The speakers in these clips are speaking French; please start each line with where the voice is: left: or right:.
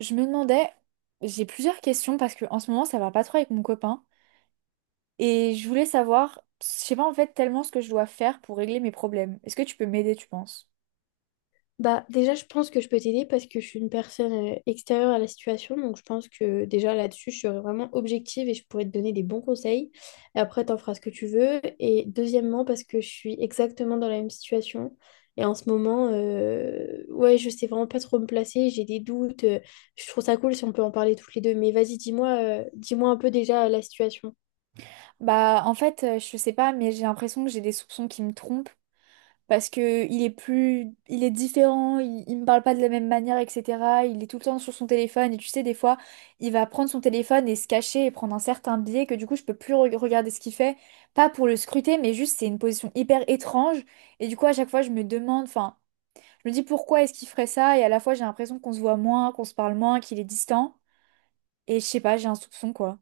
right: Je me demandais, j'ai plusieurs questions parce que en ce moment ça va pas trop avec mon copain et je voulais savoir, je sais pas en fait tellement ce que je dois faire pour régler mes problèmes. Est-ce que tu peux m'aider, tu penses?
left: Bah, déjà, je pense que je peux t'aider parce que je suis une personne extérieure à la situation. Donc, je pense que déjà là-dessus, je serai vraiment objective et je pourrais te donner des bons conseils. Et après, t'en feras ce que tu veux. Et deuxièmement, parce que je suis exactement dans la même situation. Et en ce moment, ouais, je sais vraiment pas trop me placer. J'ai des doutes. Je trouve ça cool si on peut en parler toutes les deux. Mais vas-y, dis-moi, dis-moi un peu déjà la situation.
right: Bah en fait, je sais pas, mais j'ai l'impression que j'ai des soupçons qui me trompent. Parce que il est plus, il est différent, il me parle pas de la même manière, etc. Il est tout le temps sur son téléphone et tu sais, des fois, il va prendre son téléphone et se cacher et prendre un certain biais que du coup, je peux plus regarder ce qu'il fait, pas pour le scruter, mais juste c'est une position hyper étrange et du coup, à chaque fois, je me demande, enfin, je me dis pourquoi est-ce qu'il ferait ça et à la fois, j'ai l'impression qu'on se voit moins, qu'on se parle moins, qu'il est distant et je sais pas, j'ai un soupçon quoi.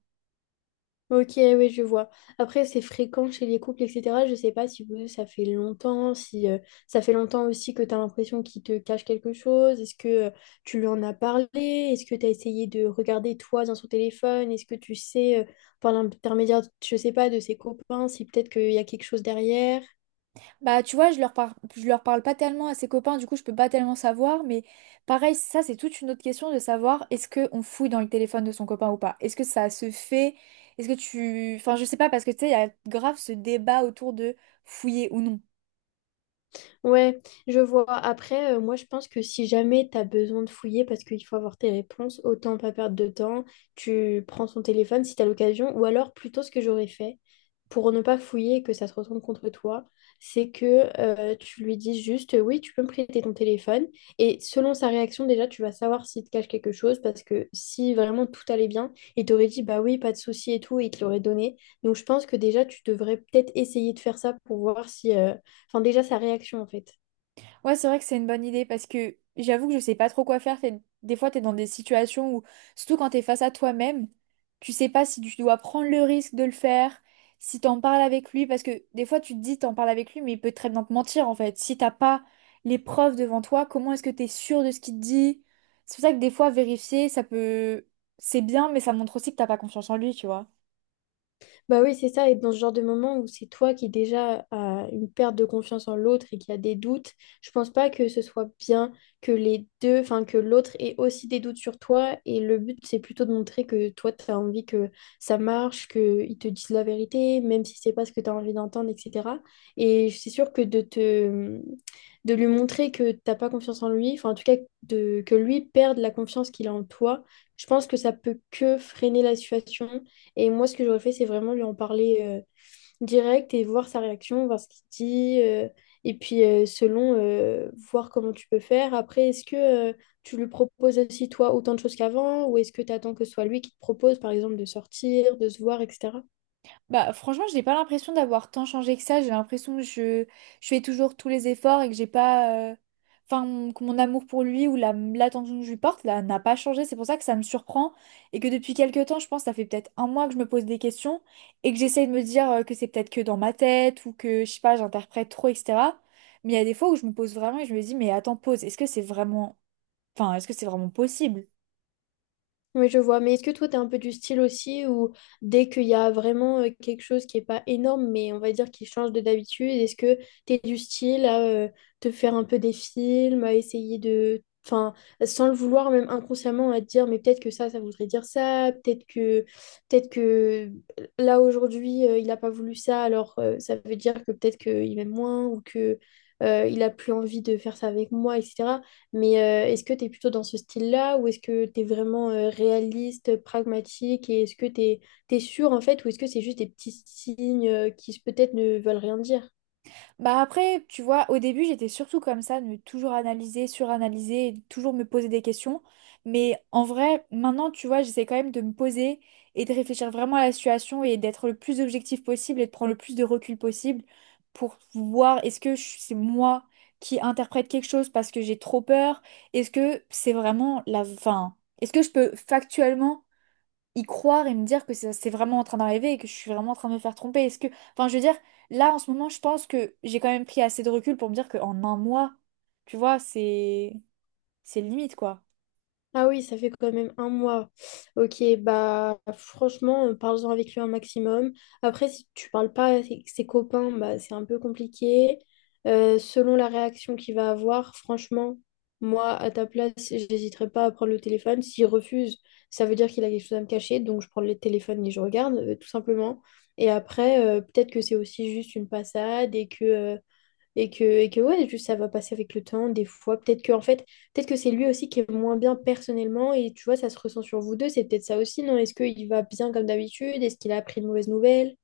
left: Ok, oui, je vois. Après, c'est fréquent chez les couples, etc. Je sais pas si vous, ça fait longtemps, si ça fait longtemps aussi que tu as l'impression qu'il te cache quelque chose. Est-ce que tu lui en as parlé? Est-ce que tu as essayé de regarder toi dans son téléphone? Est-ce que tu sais, par l'intermédiaire, je sais pas, de ses copains, si peut-être qu'il y a quelque chose derrière?
right: Bah, tu vois, je leur parle pas tellement à ses copains, du coup, je peux pas tellement savoir, mais pareil, ça, c'est toute une autre question de savoir est-ce qu'on fouille dans le téléphone de son copain ou pas? Est-ce que ça se fait? Est-ce que tu. Enfin, je sais pas, parce que tu sais, il y a grave ce débat autour de fouiller ou non.
left: Ouais, je vois. Après, moi, je pense que si jamais tu as besoin de fouiller parce qu'il faut avoir tes réponses, autant pas perdre de temps. Tu prends son téléphone si tu as l'occasion. Ou alors, plutôt, ce que j'aurais fait pour ne pas fouiller et que ça se retourne contre toi, c'est que tu lui dis juste oui, tu peux me prêter ton téléphone. Et selon sa réaction, déjà, tu vas savoir s'il te cache quelque chose parce que si vraiment tout allait bien, il t'aurait dit bah oui, pas de souci et tout, et il te l'aurait donné. Donc, je pense que déjà, tu devrais peut-être essayer de faire ça pour voir si. Enfin, déjà, sa réaction, en fait.
right: Ouais, c'est vrai que c'est une bonne idée parce que j'avoue que je sais pas trop quoi faire. Des fois, t'es dans des situations où, surtout quand t'es face à toi-même, tu sais pas si tu dois prendre le risque de le faire, si t'en parles avec lui, parce que des fois, tu te dis t'en parles avec lui, mais il peut très bien te mentir en fait. Si t'as pas les preuves devant toi, comment est-ce que t'es sûr de ce qu'il te dit? C'est pour ça que des fois, vérifier, ça peut, c'est bien, mais ça montre aussi que t'as pas confiance en lui, tu vois.
left: Bah oui, c'est ça. Et dans ce genre de moment où c'est toi qui déjà as une perte de confiance en l'autre et qui a des doutes, je pense pas que ce soit bien que les deux, enfin, que l'autre ait aussi des doutes sur toi. Et le but, c'est plutôt de montrer que toi, tu as envie que ça marche, qu'ils te disent la vérité, même si c'est pas ce que tu as envie d'entendre, etc. Et c'est sûr que de lui montrer que t'as pas confiance en lui, enfin en tout cas de, que lui perde la confiance qu'il a en toi, je pense que ça peut que freiner la situation. Et moi, ce que j'aurais fait, c'est vraiment lui en parler direct et voir sa réaction, voir ce qu'il dit. Et puis, selon, voir comment tu peux faire. Après, est-ce que tu lui proposes aussi, toi, autant de choses qu'avant? Ou est-ce que tu attends que ce soit lui qui te propose, par exemple, de sortir, de se voir, etc.
right: Bah, franchement, je n'ai pas l'impression d'avoir tant changé que ça. J'ai l'impression que je fais toujours tous les efforts et que j'ai pas. Enfin, que mon amour pour lui ou la, l'attention que je lui porte là, n'a pas changé. C'est pour ça que ça me surprend et que depuis quelques temps, je pense, ça fait peut-être un mois que je me pose des questions et que j'essaye de me dire que c'est peut-être que dans ma tête ou que, je sais pas, j'interprète trop, etc. Mais il y a des fois où je me pose vraiment et je me dis, mais attends, pause, est-ce que c'est vraiment. Enfin, est-ce que c'est vraiment possible?
left: Oui, je vois. Mais est-ce que toi, tu es un peu du style aussi où dès qu'il y a vraiment quelque chose qui n'est pas énorme, mais on va dire qui change de d'habitude, est-ce que tu es du style à te faire un peu des films, à essayer de... Enfin, sans le vouloir, même inconsciemment, à te dire, mais peut-être que ça voudrait dire ça, peut-être que là, aujourd'hui, il n'a pas voulu ça, alors ça veut dire que peut-être qu'il m'aime moins ou que il a plus envie de faire ça avec moi, etc. Mais est-ce que tu es plutôt dans ce style-là ou est-ce que tu es vraiment réaliste, pragmatique et est-ce que tu es, sûr en fait ou est-ce que c'est juste des petits signes qui peut-être ne veulent rien dire?
right: Bah après, tu vois, au début, j'étais surtout comme ça, de me toujours analyser, suranalyser, et de toujours me poser des questions. Mais en vrai, maintenant, tu vois, j'essaie quand même de me poser et de réfléchir vraiment à la situation et d'être le plus objectif possible et de prendre le plus de recul possible pour voir est-ce que c'est moi qui interprète quelque chose parce que j'ai trop peur? Est-ce que c'est vraiment la… Enfin, est-ce que je peux factuellement y croire et me dire que c'est vraiment en train d'arriver et que je suis vraiment en train de me faire tromper. Est-ce que, enfin, je veux dire, là en ce moment, je pense que j'ai quand même pris assez de recul pour me dire qu'en un mois, tu vois, c'est limite quoi.
left: Ah oui, ça fait quand même 1 mois. Ok, bah franchement, parle-en avec lui un maximum. Après, si tu parles pas avec ses copains, bah c'est un peu compliqué. Selon la réaction qu'il va avoir, franchement, moi, à ta place, j'hésiterai pas à prendre le téléphone. S'il refuse, ça veut dire qu'il a quelque chose à me cacher, donc je prends le téléphone et je regarde, tout simplement. Et après, peut-être que c'est aussi juste une passade et que ouais, juste ça va passer avec le temps, des fois. Peut-être que, en fait, peut-être que c'est lui aussi qui est moins bien personnellement et tu vois, ça se ressent sur vous deux. C'est peut-être ça aussi, non? Est-ce qu'il va bien comme d'habitude? Est-ce qu'il a appris une mauvaise nouvelle?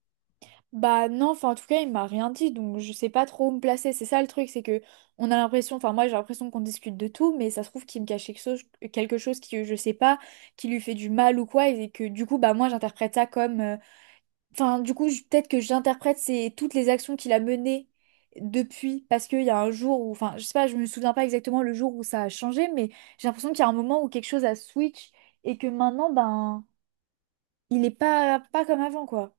right: Bah non, enfin en tout cas, il m'a rien dit, donc je sais pas trop où me placer. C'est ça le truc, c'est que on a l'impression, enfin moi j'ai l'impression qu'on discute de tout, mais ça se trouve qu'il me cache quelque chose qui je sais pas, qui lui fait du mal ou quoi, et que du coup bah moi j'interprète ça comme Enfin, du coup, peut-être que j'interprète c'est toutes les actions qu'il a menées depuis, parce qu'il y a un jour où, enfin, je sais pas, je me souviens pas exactement le jour où ça a changé, mais j'ai l'impression qu'il y a un moment où quelque chose a switch et que maintenant, ben, il est pas comme avant, quoi.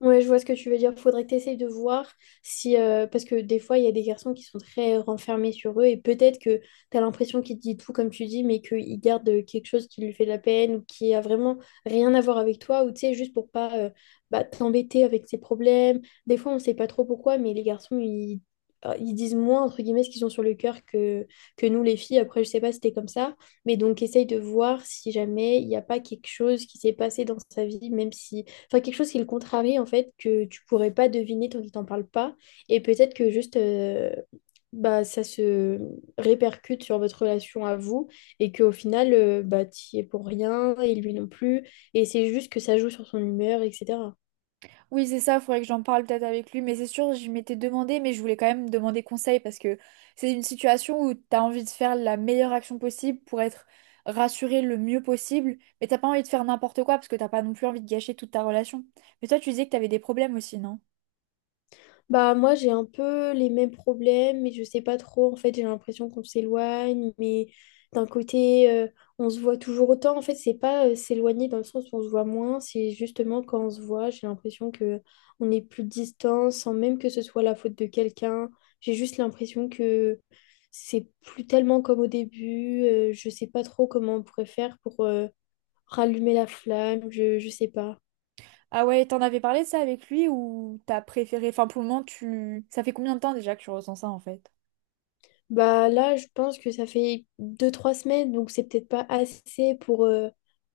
left: Ouais, je vois ce que tu veux dire. Faudrait que tu essayes de voir si. Parce que des fois, il y a des garçons qui sont très renfermés sur eux et peut-être que tu as l'impression qu'il te dit tout comme tu dis, mais qu'il garde quelque chose qui lui fait de la peine ou qui a vraiment rien à voir avec toi ou tu sais, juste pour pas bah, t'embêter avec ses problèmes. Des fois, on sait pas trop pourquoi, mais les garçons, ils disent moins, entre guillemets, ce qu'ils ont sur le cœur que nous, les filles. Après, je sais pas si t'es comme ça, mais donc essaye de voir si jamais il n'y a pas quelque chose qui s'est passé dans sa vie, même si. Enfin, quelque chose qui le contrarie, en fait, que tu pourrais pas deviner tant qu'il t'en parle pas. Et peut-être que juste, bah, ça se répercute sur votre relation à vous et qu'au final, bah, t'y es pour rien et lui non plus. Et c'est juste que ça joue sur son humeur, etc.
right: Oui, c'est ça, il faudrait que j'en parle peut-être avec lui, mais c'est sûr, je m'étais demandé, mais je voulais quand même demander conseil parce que c'est une situation où t'as envie de faire la meilleure action possible pour être rassuré le mieux possible, mais t'as pas envie de faire n'importe quoi parce que t'as pas non plus envie de gâcher toute ta relation. Mais toi, tu disais que t'avais des problèmes aussi, non?
left: Bah moi j'ai un peu les mêmes problèmes mais je sais pas trop en fait. J'ai l'impression qu'on s'éloigne mais d'un côté on se voit toujours autant en fait. C'est pas s'éloigner dans le sens où on se voit moins. C'est justement quand on se voit j'ai l'impression que on est plus distant sans même que ce soit la faute de quelqu'un. J'ai juste l'impression que c'est plus tellement comme au début. Je sais pas trop comment on pourrait faire pour rallumer la flamme. Je sais pas.
right: Ah ouais, t'en avais parlé de ça avec lui ou t'as préféré, enfin pour le moment, tu… Ça fait combien de temps déjà que tu ressens ça en fait?
left: Bah là, je pense que ça fait 2 3 semaines, donc c'est peut-être pas assez pour...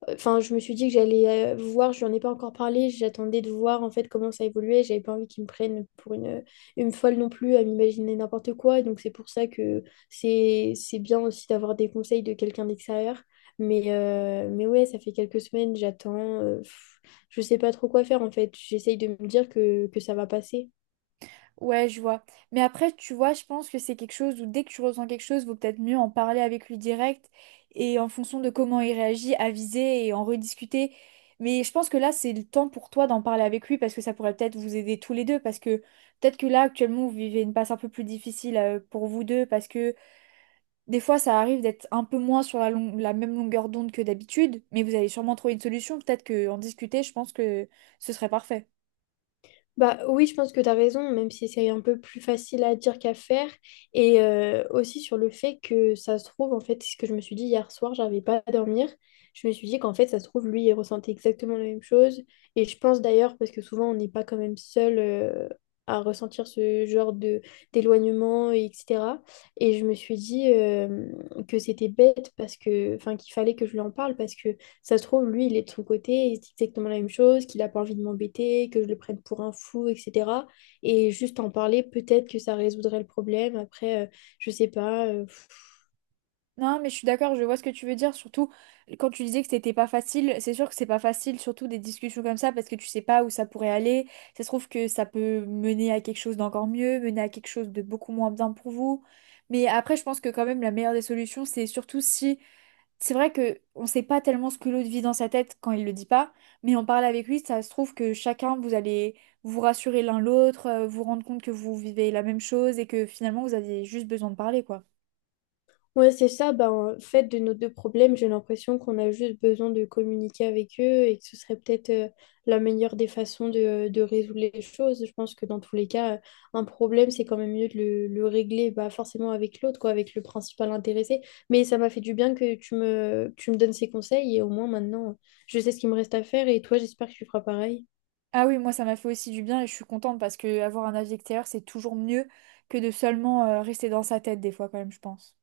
left: Enfin, je me suis dit que j'allais voir. Je n'en ai pas encore parlé, j'attendais de voir en fait comment ça évoluait. J'avais pas envie qu'ils me prennent pour une folle non plus à m'imaginer n'importe quoi, donc c'est pour ça que c'est bien aussi d'avoir des conseils de quelqu'un d'extérieur. Mais ouais, ça fait quelques semaines, j'attends, euh, pff, je sais pas trop quoi faire en fait, j'essaye de me dire que ça va passer.
right: Ouais, je vois. Mais après, tu vois, je pense que c'est quelque chose où dès que tu ressens quelque chose, vaut peut-être mieux en parler avec lui direct et en fonction de comment il réagit, aviser et en rediscuter. Mais je pense que là, c'est le temps pour toi d'en parler avec lui parce que ça pourrait peut-être vous aider tous les deux. Parce que peut-être que là, actuellement, vous vivez une passe un peu plus difficile pour vous deux parce que des fois, ça arrive d'être un peu moins sur la, la même longueur d'onde que d'habitude. Mais vous allez sûrement trouver une solution. Peut-être qu'en discuter, je pense que ce serait parfait.
left: Bah oui, je pense que tu as raison, même si c'est un peu plus facile à dire qu'à faire. Et aussi sur le fait que ça se trouve, en fait, c'est ce que je me suis dit hier soir, j'arrivais pas à dormir. Je me suis dit qu'en fait, ça se trouve, lui, il ressentait exactement la même chose. Et je pense d'ailleurs, parce que souvent, on n'est pas quand même seul à ressentir ce genre de d'éloignement, et etc. Et je me suis dit que c'était bête parce que, enfin, qu'il fallait que je lui en parle parce que ça se trouve, lui, il est de son côté, il se dit exactement la même chose, qu'il n'a pas envie de m'embêter, que je le prenne pour un fou, etc. Et juste en parler, peut-être que ça résoudrait le problème. Après, je sais pas,
right: Non, mais je suis d'accord, je vois ce que tu veux dire. Surtout quand tu disais que c'était pas facile, c'est sûr que c'est pas facile, surtout des discussions comme ça, parce que tu sais pas où ça pourrait aller. Ça se trouve que ça peut mener à quelque chose d'encore mieux, mener à quelque chose de beaucoup moins bien pour vous. Mais après, je pense que quand même la meilleure des solutions, c'est surtout si. C'est vrai que on sait pas tellement ce que l'autre vit dans sa tête quand il le dit pas, mais en parle avec lui, ça se trouve que chacun vous allez vous rassurer l'un l'autre, vous rendre compte que vous vivez la même chose et que finalement vous aviez juste besoin de parler, quoi.
left: Ouais, c'est ça. Ben, en fait, de nos deux problèmes, j'ai l'impression qu'on a juste besoin de communiquer avec eux et que ce serait peut-être la meilleure des façons de résoudre les choses. Je pense que dans tous les cas, un problème, c'est quand même mieux de le régler bah, forcément avec l'autre, quoi, avec le principal intéressé. Mais ça m'a fait du bien que tu me donnes ces conseils et au moins maintenant, je sais ce qu'il me reste à faire et toi, j'espère que tu feras pareil.
right: Ah oui, moi ça m'a fait aussi du bien et je suis contente parce que avoir un avis extérieur, c'est toujours mieux que de seulement rester dans sa tête des fois quand même, je pense.